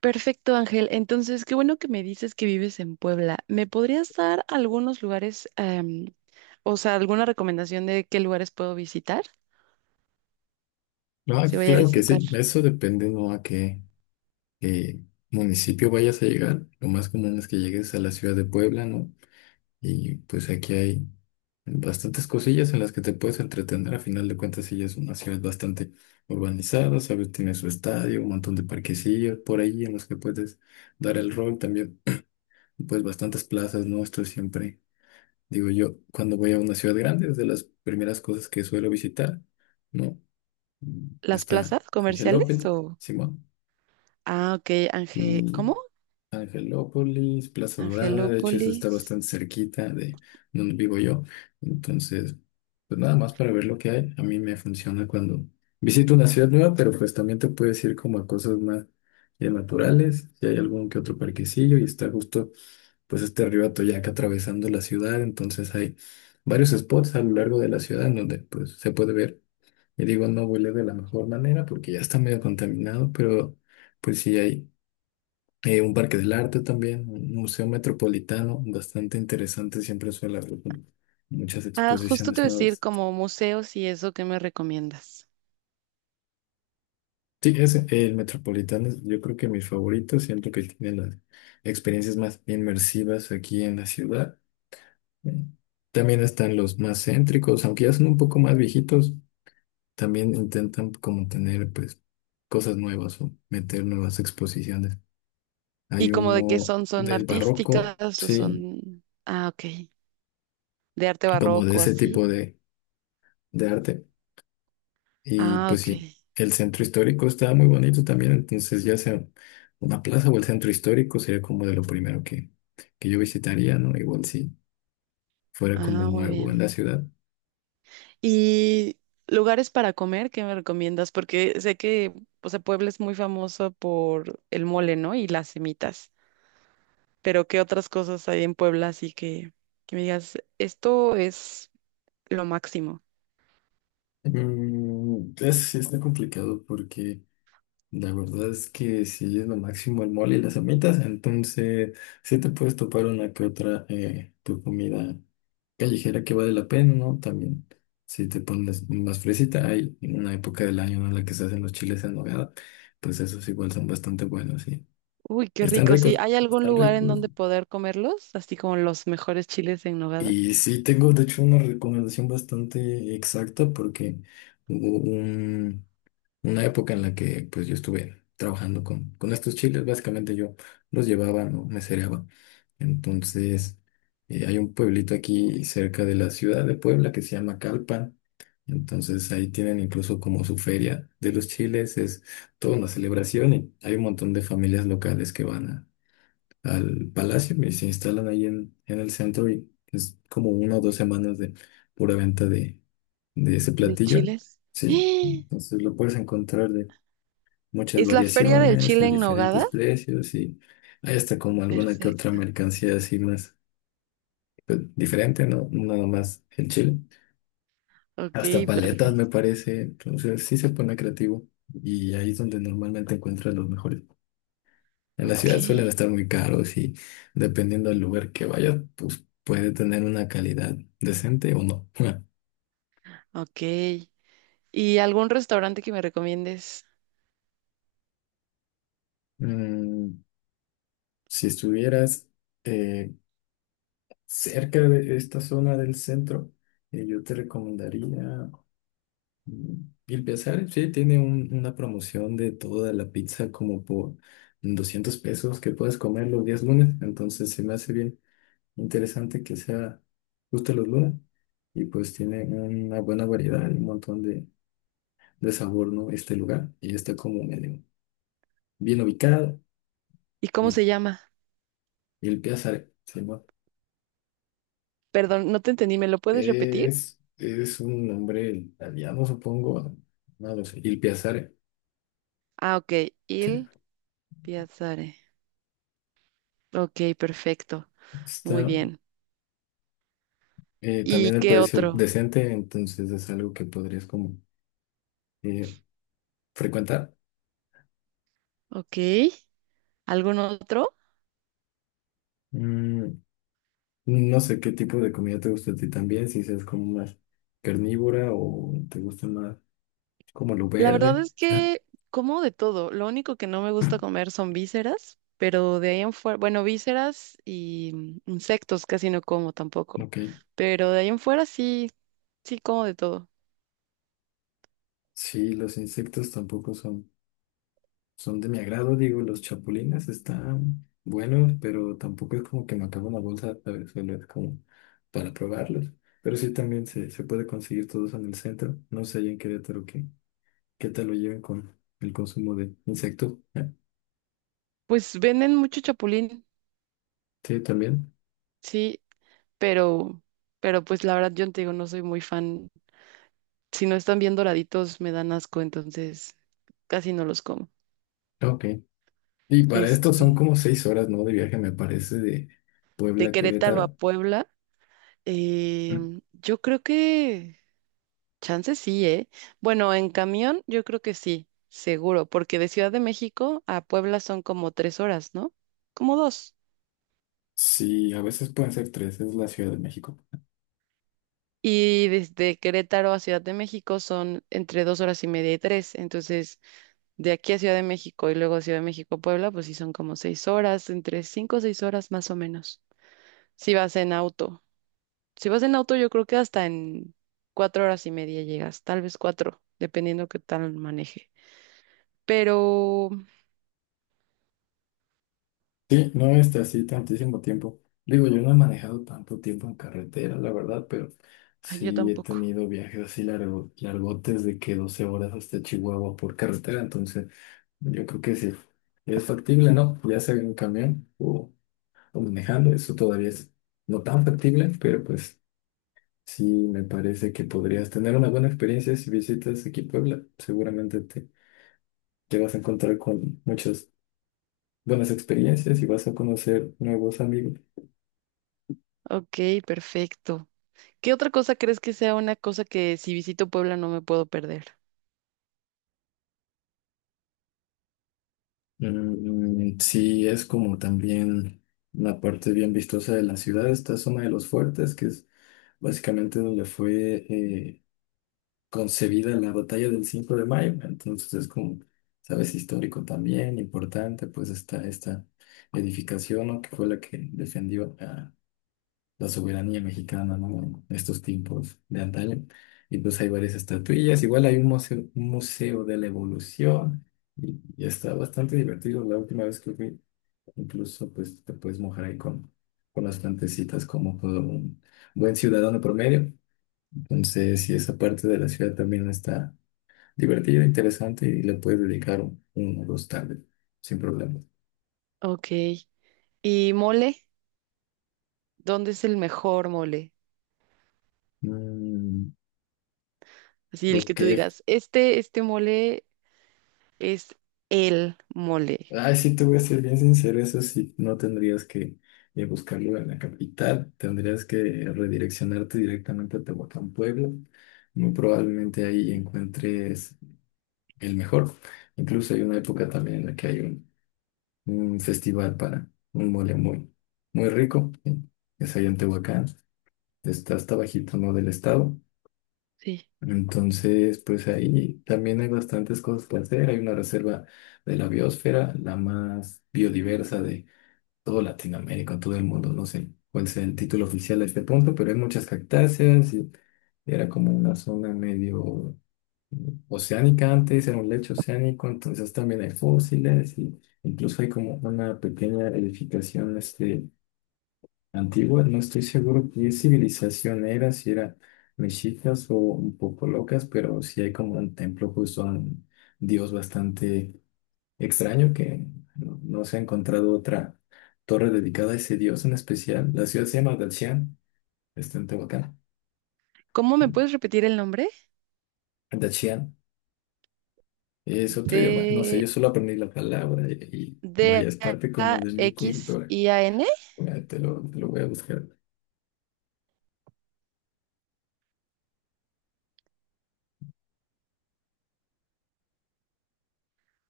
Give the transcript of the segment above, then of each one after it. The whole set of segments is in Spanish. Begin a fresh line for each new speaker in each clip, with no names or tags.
Perfecto, Ángel. Entonces, qué bueno que me dices que vives en Puebla. ¿Me podrías dar algunos lugares, o sea, alguna recomendación de qué lugares puedo visitar?
Ah,
Si voy a
claro que
visitar
sí, eso dependiendo a qué municipio vayas a llegar. Lo más común es que llegues a la ciudad de Puebla, ¿no? Y pues aquí hay bastantes cosillas en las que te puedes entretener. A final de cuentas, sí es una ciudad bastante urbanizada, ¿sabes? Tiene su estadio, un montón de parquecillos por ahí en los que puedes dar el rol también. Pues bastantes plazas, ¿no? Esto siempre, digo yo, cuando voy a una ciudad grande, es de las primeras cosas que suelo visitar, ¿no?
las
Está
plazas
Ángel
comerciales
López,
o...
Simón.
Ah, ok, Ángel,
Y
¿cómo?
Angelópolis, Plaza Dorada, de hecho eso está
Angelópolis.
bastante cerquita de donde vivo yo, entonces pues nada más para ver lo que hay, a mí me funciona cuando visito una ciudad nueva, pero pues también te puedes ir como a cosas más ya naturales, si hay algún que otro parquecillo y está justo pues este río Atoyac atravesando la ciudad, entonces hay varios spots a lo largo de la ciudad en donde pues se puede ver, y digo no huele de la mejor manera porque ya está medio contaminado, pero pues sí hay un parque del arte también, un museo metropolitano, bastante interesante, siempre suele haber muchas
Ah, justo te
exposiciones
voy a decir
nuevas.
como museos y eso, ¿qué me recomiendas?
Sí, ese, el metropolitano es yo creo que mi favorito, siento que tiene las experiencias más inmersivas aquí en la ciudad. También están los más céntricos, aunque ya son un poco más viejitos, también intentan como tener pues cosas nuevas o meter nuevas exposiciones. Hay
Y como de qué
uno
son, ¿son
del barroco,
artísticas o
sí,
son... Ah, ok, de arte
como de
barroco,
ese
así.
tipo de arte. Y
Ah,
pues
ok.
sí, el centro histórico está muy bonito también, entonces ya sea una plaza o el centro histórico sería como de lo primero que yo visitaría, ¿no? Igual si fuera como
Ah, muy
nuevo en
bien.
la ciudad.
Y lugares para comer, ¿qué me recomiendas? Porque sé que, o sea, Puebla es muy famoso por el mole, ¿no? Y las semitas. Pero ¿qué otras cosas hay en Puebla? Así que me digas, esto es lo máximo.
Es, sí está complicado porque la verdad es que sí es lo máximo el mole y las amitas, entonces sí te puedes topar una que otra tu comida callejera que vale la pena, ¿no? También, si te pones más fresita, hay una época del año, ¿no?, en la que se hacen los chiles en nogada, pues esos igual son bastante buenos, sí.
Uy, qué
Están
rico, sí.
ricos,
¿Hay algún
están
lugar en
ricos.
donde poder comerlos? Así como los mejores chiles en nogada.
Y sí, tengo de hecho una recomendación bastante exacta porque hubo un, una época en la que pues yo estuve trabajando con estos chiles, básicamente yo los llevaba, no me cereaba. Entonces, hay un pueblito aquí cerca de la ciudad de Puebla que se llama Calpan. Entonces ahí tienen incluso como su feria de los chiles, es toda una celebración y hay un montón de familias locales que van al palacio y se instalan ahí en el centro y es como 1 o 2 semanas de pura venta de ese
¿De
platillo.
chiles?
Sí,
¡Ah!
entonces lo puedes encontrar de muchas
¿Es la feria del
variaciones, a
chile en nogada?
diferentes precios y hay hasta como alguna que otra
Perfecto.
mercancía así más pues, diferente, ¿no? Nada más el chile.
Ok,
Hasta paletas me
perfecto.
parece, entonces sí se pone creativo y ahí es donde normalmente encuentras los mejores. En la
Ok,
ciudad suelen estar muy caros y dependiendo del lugar que vayas, pues puede tener una calidad decente o no.
ok. ¿Y algún restaurante que me recomiendes?
Mm, si estuvieras eh, cerca de esta zona del centro, yo te recomendaría mm, Il Piazzale. Sí, tiene una promoción de toda la pizza como por 200 pesos que puedes comer los días lunes. Entonces se me hace bien interesante que sea justo los lunes. Y pues tiene una buena variedad, un montón de sabor, ¿no? Este lugar. Y está como medio bien ubicado.
¿Y cómo se
Bien.
llama?
Y el Piazza se llama.
Perdón, no te entendí, ¿me lo puedes repetir?
Es un nombre italiano, supongo. No lo sé. Il Piazzale.
Ah, ok,
Sí.
Il Piazzare. Ok, perfecto, muy
Está
bien. ¿Y
también el
qué
precio
otro?
decente, entonces es algo que podrías como eh, frecuentar.
Ok, ¿algún otro?
Mm, no sé qué tipo de comida te gusta a ti también, si seas como más carnívora o te gusta más como lo
La verdad
verde.
es
Ah,
que como de todo, lo único que no me gusta comer son vísceras, pero de ahí en fuera, bueno, vísceras y insectos casi no como tampoco,
ok.
pero de ahí en fuera sí, sí como de todo.
Sí, los insectos tampoco son. Son de mi agrado, digo, los chapulines están buenos, pero tampoco es como que me acabo una bolsa, ¿sabes? Solo es como para probarlos. Pero sí también se puede conseguir todos en el centro. No sé allá en Querétaro qué tal lo lleven con el consumo de insectos. ¿Eh?
Pues venden mucho chapulín,
Sí, también.
sí, pero, pero pues la verdad yo te digo, no soy muy fan. Si no están bien doraditos, me dan asco, entonces casi no los como.
Ok. Y para esto son
Este,
como 6 horas, ¿no? De viaje, me parece, de Puebla
de
a
Querétaro a
Querétaro.
Puebla,
Mm,
yo creo que chance sí, ¿eh? Bueno, en camión yo creo que sí, seguro, porque de Ciudad de México a Puebla son como 3 horas, ¿no? Como dos.
Sí, a veces pueden ser tres, es la Ciudad de México.
Y desde Querétaro a Ciudad de México son entre 2 horas y media y 3. Entonces, de aquí a Ciudad de México y luego Ciudad de México a Puebla, pues sí son como 6 horas, entre 5 o 6 horas más o menos. Si vas en auto. Si vas en auto, yo creo que hasta en 4 horas y media llegas, tal vez cuatro, dependiendo qué tal maneje. Pero
Sí, no está así tantísimo tiempo. Digo, yo no he manejado tanto tiempo en carretera, la verdad, pero
ay, yo
sí he
tampoco.
tenido viajes así largo, largotes de que 12 horas hasta Chihuahua por carretera, entonces yo creo que sí, es factible, ¿no? Ya sea en camión o manejando, eso todavía es no tan factible, pero pues sí me parece que podrías tener una buena experiencia si visitas aquí Puebla, seguramente te vas a encontrar con muchas buenas experiencias y vas a conocer nuevos amigos.
Ok, perfecto. ¿Qué otra cosa crees que sea una cosa que si visito Puebla no me puedo perder?
Sí, es como también una parte bien vistosa de la ciudad. Esta es una de los fuertes, que es básicamente donde fue concebida la batalla del 5 de mayo. Entonces es como, sabes, histórico también, importante, pues está esta edificación, ¿no? Que fue la que defendió a la soberanía mexicana, ¿no? En estos tiempos de antaño. Y pues hay varias estatuillas. Igual hay un museo de la evolución. Y está bastante divertido. La última vez que fui incluso pues te puedes mojar ahí con las plantecitas como todo un buen ciudadano promedio. Entonces, si esa parte de la ciudad también está divertida, interesante y le puedes dedicar un o dos tardes sin problema.
Ok. ¿Y mole? ¿Dónde es el mejor mole?
Mm,
Así el que
ok.
tú digas, este mole es el mole.
Ay, sí, te voy a ser bien sincero, eso sí, no tendrías que buscarlo en la capital, tendrías que redireccionarte directamente a Tehuacán, Puebla. Muy probablemente ahí encuentres el mejor. Incluso hay una época también en la que hay un festival para un mole muy, muy rico, que es allá en Tehuacán, está hasta bajito, ¿no? Del estado.
Sí.
Entonces, pues ahí también hay bastantes cosas que hacer. Hay una reserva de la biosfera, la más biodiversa de todo Latinoamérica, todo el mundo. No sé cuál sea el título oficial a este punto, pero hay muchas cactáceas y era como una zona medio oceánica antes, era un lecho oceánico, entonces también hay fósiles y incluso hay como una pequeña edificación este, antigua, no estoy seguro qué civilización era, si era mexicas o un poco locas, pero sí hay como un templo justo a un dios bastante extraño que no se ha encontrado otra torre dedicada a ese dios en especial. La ciudad se llama Dachian, está en Tehuacán.
¿Cómo me puedes repetir el nombre?
Dachian. Es otro idioma. No sé,
De
yo solo aprendí la palabra y vaya, es parte como de mi cultura.
Daxian.
Mira, te lo voy a buscar.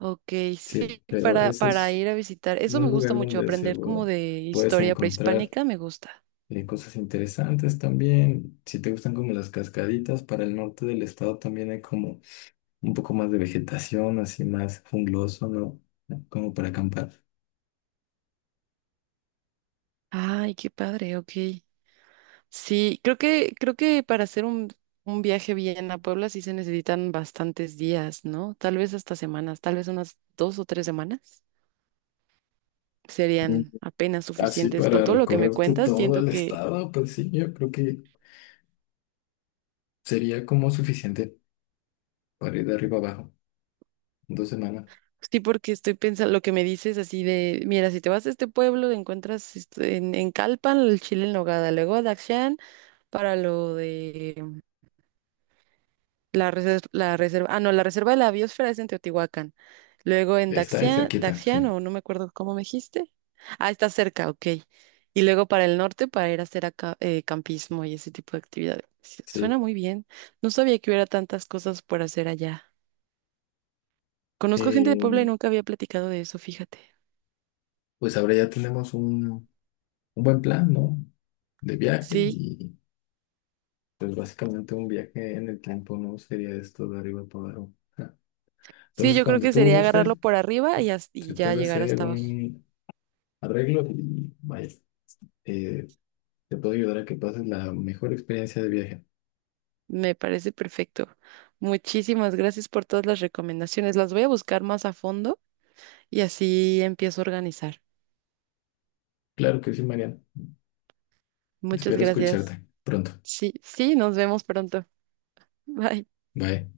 Ok,
Sí,
sí,
pero
para,
ese
para
es
ir a visitar. Eso
un
me gusta
lugar
mucho,
donde
aprender como
seguro
de
puedes
historia
encontrar
prehispánica, me gusta.
cosas interesantes también. Si te gustan como las cascaditas, para el norte del estado también hay como un poco más de vegetación, así más jungloso, ¿no? Como para acampar.
Ay, qué padre, ok. Sí, creo que para hacer un viaje bien a Puebla sí se necesitan bastantes días, ¿no? Tal vez hasta semanas, tal vez unas 2 o 3 semanas
Mm.
serían apenas
Así
suficientes. Con
para
todo lo que me
recorrerte
cuentas,
todo
siento
el
que.
estado, pues sí, yo creo que sería como suficiente para ir de arriba abajo. Dos semanas.
Sí, porque estoy pensando lo que me dices así de, mira, si te vas a este pueblo, encuentras en Calpan el chile en nogada, luego a Daxan para lo de la reserva, ah, no, la reserva de la biosfera es en Teotihuacán, luego en
Está ahí
Daxian,
cerquita,
Daxian,
sí.
o no me acuerdo cómo me dijiste, ah, está cerca, ok, y luego para el norte para ir a hacer acá, campismo y ese tipo de actividades. Sí, suena
Sí.
muy bien, no sabía que hubiera tantas cosas por hacer allá. Conozco gente de Puebla y
Eh,
nunca había platicado de eso, fíjate.
pues ahora ya tenemos un buen plan, ¿no? De viaje
Sí,
y pues básicamente un viaje en el tiempo, ¿no? Sería esto de arriba para abajo. Ja.
sí,
Entonces,
yo creo
cuando
que
tú
sería agarrarlo
gustes,
por arriba y, as-
se
y ya
puede
llegar
hacer
hasta abajo.
un arreglo y vaya, eh, te puedo ayudar a que pases la mejor experiencia de viaje.
Me parece perfecto. Muchísimas gracias por todas las recomendaciones. Las voy a buscar más a fondo y así empiezo a organizar.
Claro que sí, Mariana.
Muchas
Espero
gracias.
escucharte pronto.
Sí, sí, nos vemos pronto. Bye.
Bye.